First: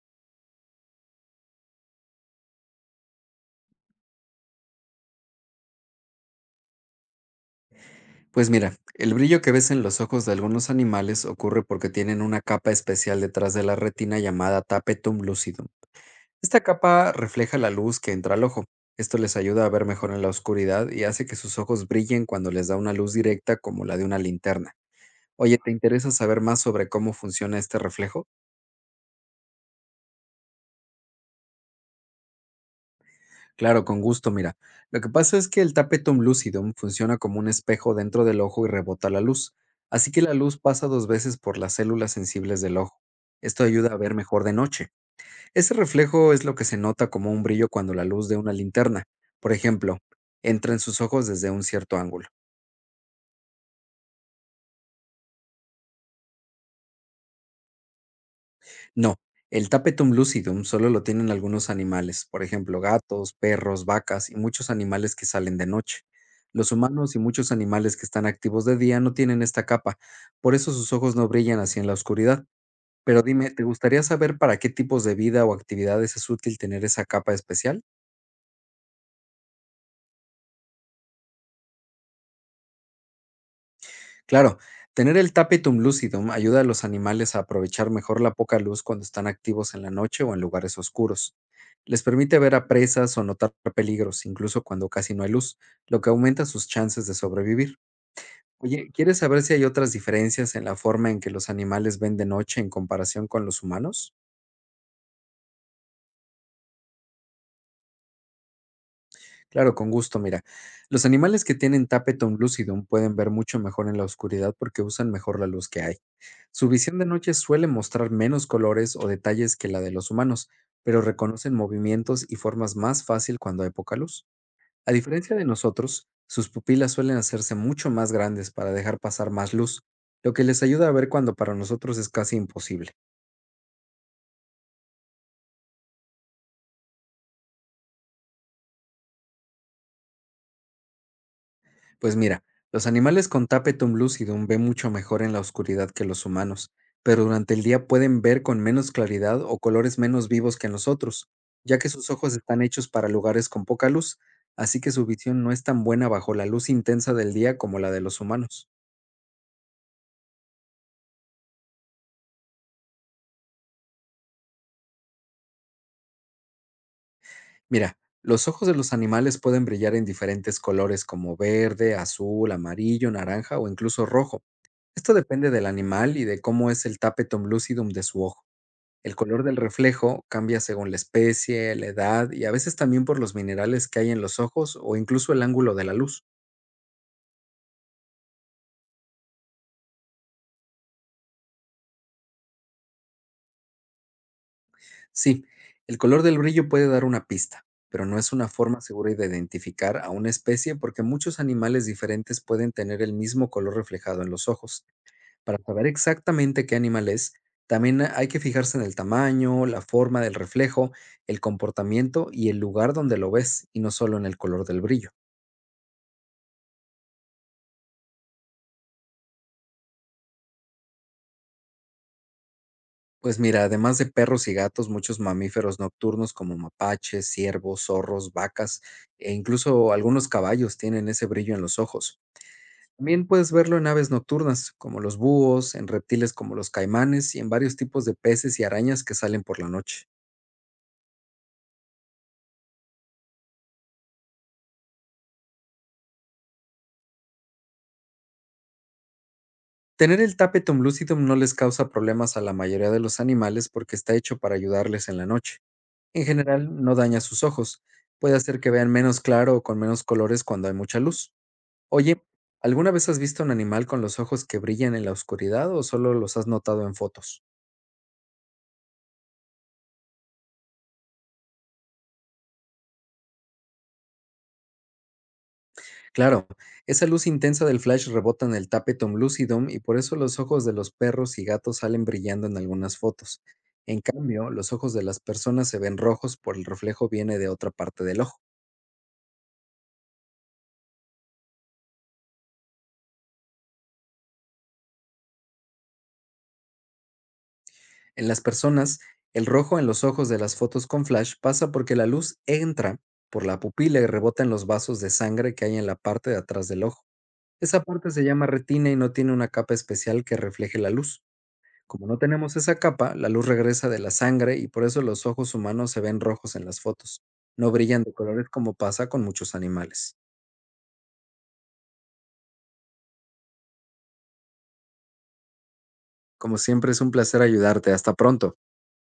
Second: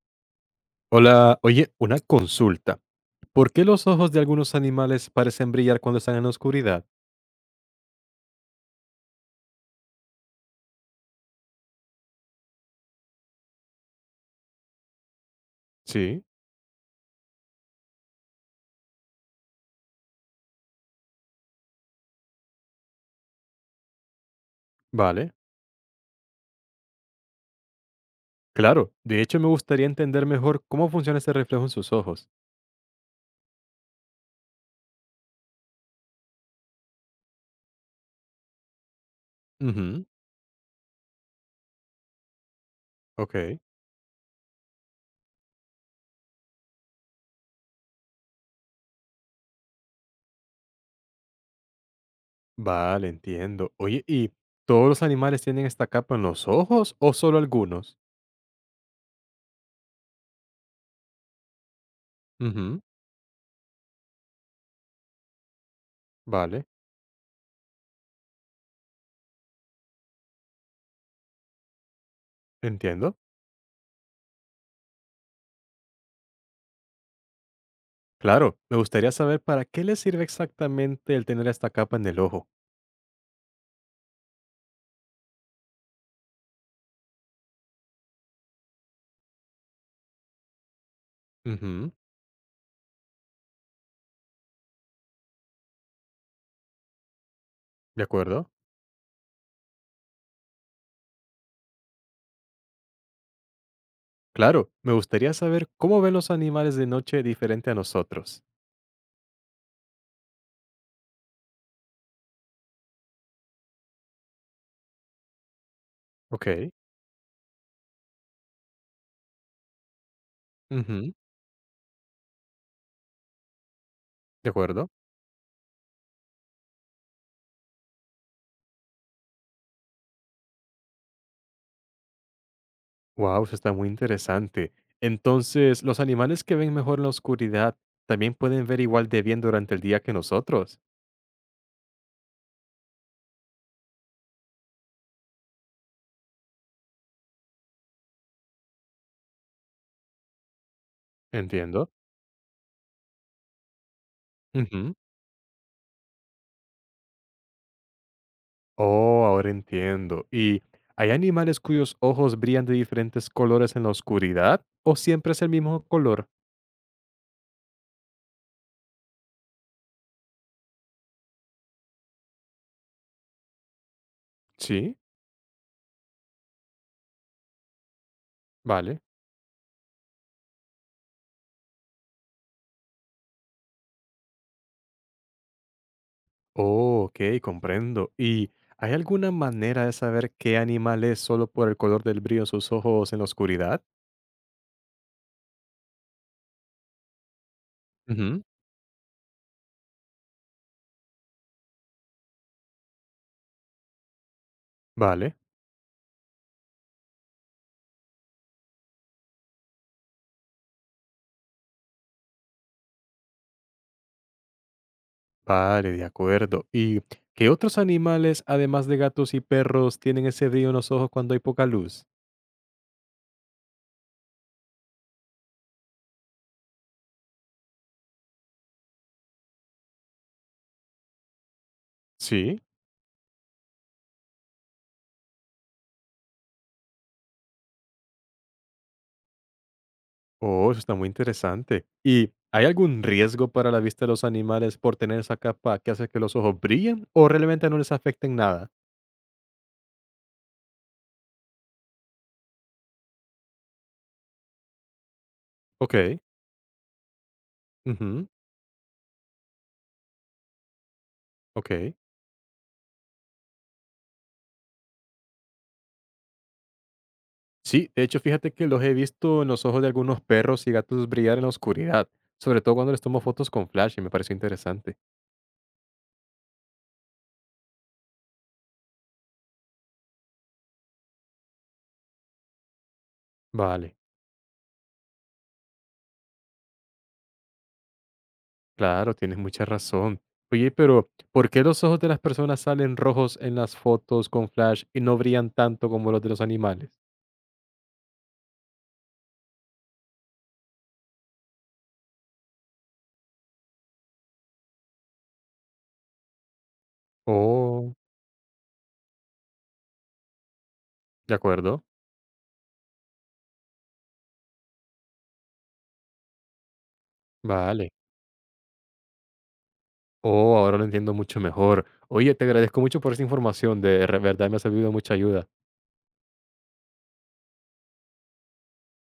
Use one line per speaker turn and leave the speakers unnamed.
Hola, oye, una consulta. ¿Por qué los ojos de algunos animales parecen brillar cuando están en la oscuridad?
Pues mira, el brillo que ves en los ojos de algunos animales ocurre porque tienen una capa especial detrás de la retina llamada tapetum lucidum.
Sí,
Esta capa refleja la luz que entra al ojo. Esto les ayuda a ver mejor en la oscuridad y hace que sus ojos brillen cuando les da una luz directa como la de una linterna.
vale,
Oye, ¿te interesa saber más sobre cómo funciona este reflejo?
claro. De hecho, me gustaría entender mejor cómo funciona ese reflejo en sus ojos.
Claro, con gusto, mira. Lo que pasa es que el tapetum lucidum funciona como un espejo dentro del ojo y rebota la luz,
Ujú,
así que la luz pasa 2 veces por las células sensibles del ojo.
ok.
Esto ayuda a ver mejor de noche. Ese reflejo es lo que se nota como un brillo cuando la luz de una linterna, por ejemplo, entra en sus ojos desde un cierto ángulo.
Vale, entiendo. Oye, ¿y todos los animales tienen esta capa en los ojos o solo algunos?
No, el tapetum lucidum solo lo tienen algunos animales, por ejemplo,
Ujú,
gatos, perros, vacas y muchos animales que salen de noche.
vale,
Los humanos y muchos animales que están activos de día no tienen esta capa, por eso sus ojos no brillan así en la oscuridad.
entiendo.
Pero dime, ¿te gustaría saber para qué tipos de vida o actividades es útil tener esa capa especial?
Claro, me gustaría saber para qué les sirve exactamente el tener esta capa en el ojo.
Claro, tener el tapetum lucidum ayuda a los animales a aprovechar mejor la poca luz cuando están activos en la noche o en lugares oscuros.
Ujú,
Les permite ver a presas o notar peligros, incluso cuando casi no hay luz, lo que aumenta sus chances de sobrevivir.
de acuerdo.
Oye, ¿quieres saber si hay otras diferencias en la forma en que los animales ven de noche en comparación con los humanos?
Claro, me gustaría saber cómo ven los animales de noche diferente a nosotros.
Claro, con gusto, mira. Los animales que tienen tapetum lucidum pueden ver mucho mejor en la oscuridad porque usan mejor la luz que hay. Su
Ok,
visión de noche suele mostrar menos colores o detalles que la de los humanos, pero
ujú,
reconocen movimientos y formas más fácil cuando hay poca luz.
de acuerdo.
A diferencia de nosotros, sus pupilas suelen hacerse mucho más grandes para dejar pasar más luz, lo que les ayuda a ver cuando para nosotros es casi imposible.
Wow, eso está muy interesante. Entonces, ¿los animales que ven mejor en la oscuridad también pueden ver igual de bien durante el día que nosotros?
Pues mira, los animales con tapetum lucidum ven mucho mejor en la oscuridad que los humanos, pero durante el día pueden ver con menos claridad o colores menos vivos que nosotros, ya que
Entiendo.
sus ojos están hechos para lugares con poca luz, así que
Ujú.
su visión no es tan buena bajo la luz intensa del día como la de los humanos.
Oh, ahora entiendo. ¿Y hay animales cuyos ojos brillan de diferentes colores en la oscuridad? ¿O siempre es el mismo color?
Mira, los ojos de los animales pueden brillar en diferentes colores como verde, azul, amarillo, naranja o incluso rojo.
Sí,
Esto depende del animal y de cómo es el tapetum lucidum de su ojo.
vale.
El color del reflejo cambia según la especie, la edad y a veces también por los minerales que hay en los ojos o incluso el ángulo de la luz.
Oh, ok, comprendo. ¿Y hay alguna manera de saber qué animal es solo por el color del brillo en sus ojos en la oscuridad?
Sí, el color del brillo puede dar una pista, pero no es
Ujú.
una forma segura de identificar a una especie porque muchos animales diferentes pueden tener el mismo color reflejado en los ojos.
Vale,
Para saber exactamente qué animal es, también hay que fijarse en el tamaño, la forma del reflejo, el comportamiento y el lugar donde lo ves, y no solo en el color del brillo.
vale, de acuerdo. ¿Y qué otros animales, además de gatos y perros, tienen ese brillo en los ojos cuando hay poca luz?
Pues mira, además de perros y gatos, muchos mamíferos nocturnos como mapaches, ciervos, zorros, vacas e incluso algunos caballos tienen ese brillo en los ojos.
Sí.
También puedes verlo en aves nocturnas, como los búhos, en reptiles como los caimanes y en varios tipos de peces y arañas que salen por la noche.
Oh, eso está muy interesante. ¿Y hay algún riesgo para la vista de los animales por tener esa capa que hace que los ojos brillen o realmente no les afecten nada?
Tener el tapetum lucidum no les causa problemas a la mayoría de los animales porque está hecho para ayudarles en la noche.
Ok,
En general, no daña sus ojos.
ujú,
Puede hacer que vean menos claro o con menos colores cuando hay mucha luz.
ok.
Oye, ¿alguna vez has visto un animal con los ojos que brillan en la oscuridad o solo los has notado en fotos?
Sí, de hecho, fíjate que los he visto en los ojos de algunos perros y gatos brillar en la oscuridad, sobre todo cuando les tomo fotos con flash y me pareció interesante.
Claro, esa luz intensa del flash rebota en el tapetum lucidum y por eso los ojos de los perros y gatos salen brillando en algunas fotos.
Vale,
En cambio, los ojos de las personas se ven rojos por el reflejo viene de otra parte del ojo.
claro, tienes mucha razón. Oye, pero ¿por qué los ojos de las personas salen rojos en las fotos con flash y no brillan tanto como los de los animales?
En las personas, el rojo en los ojos de las fotos con flash pasa porque la luz entra por la pupila y rebota en los vasos de sangre que hay en la parte de atrás del ojo. Esa
Oh,
parte se llama retina y no tiene una capa especial que refleje la luz.
de acuerdo.
Como no tenemos esa capa, la luz regresa de la sangre y por eso los ojos humanos se ven rojos en las fotos. No
Vale.
brillan de colores como pasa con muchos animales.
Oh, ahora lo entiendo mucho mejor. Oye, te agradezco mucho por esa información, de verdad me ha servido de mucha ayuda.
Como siempre es un placer ayudarte. Hasta pronto.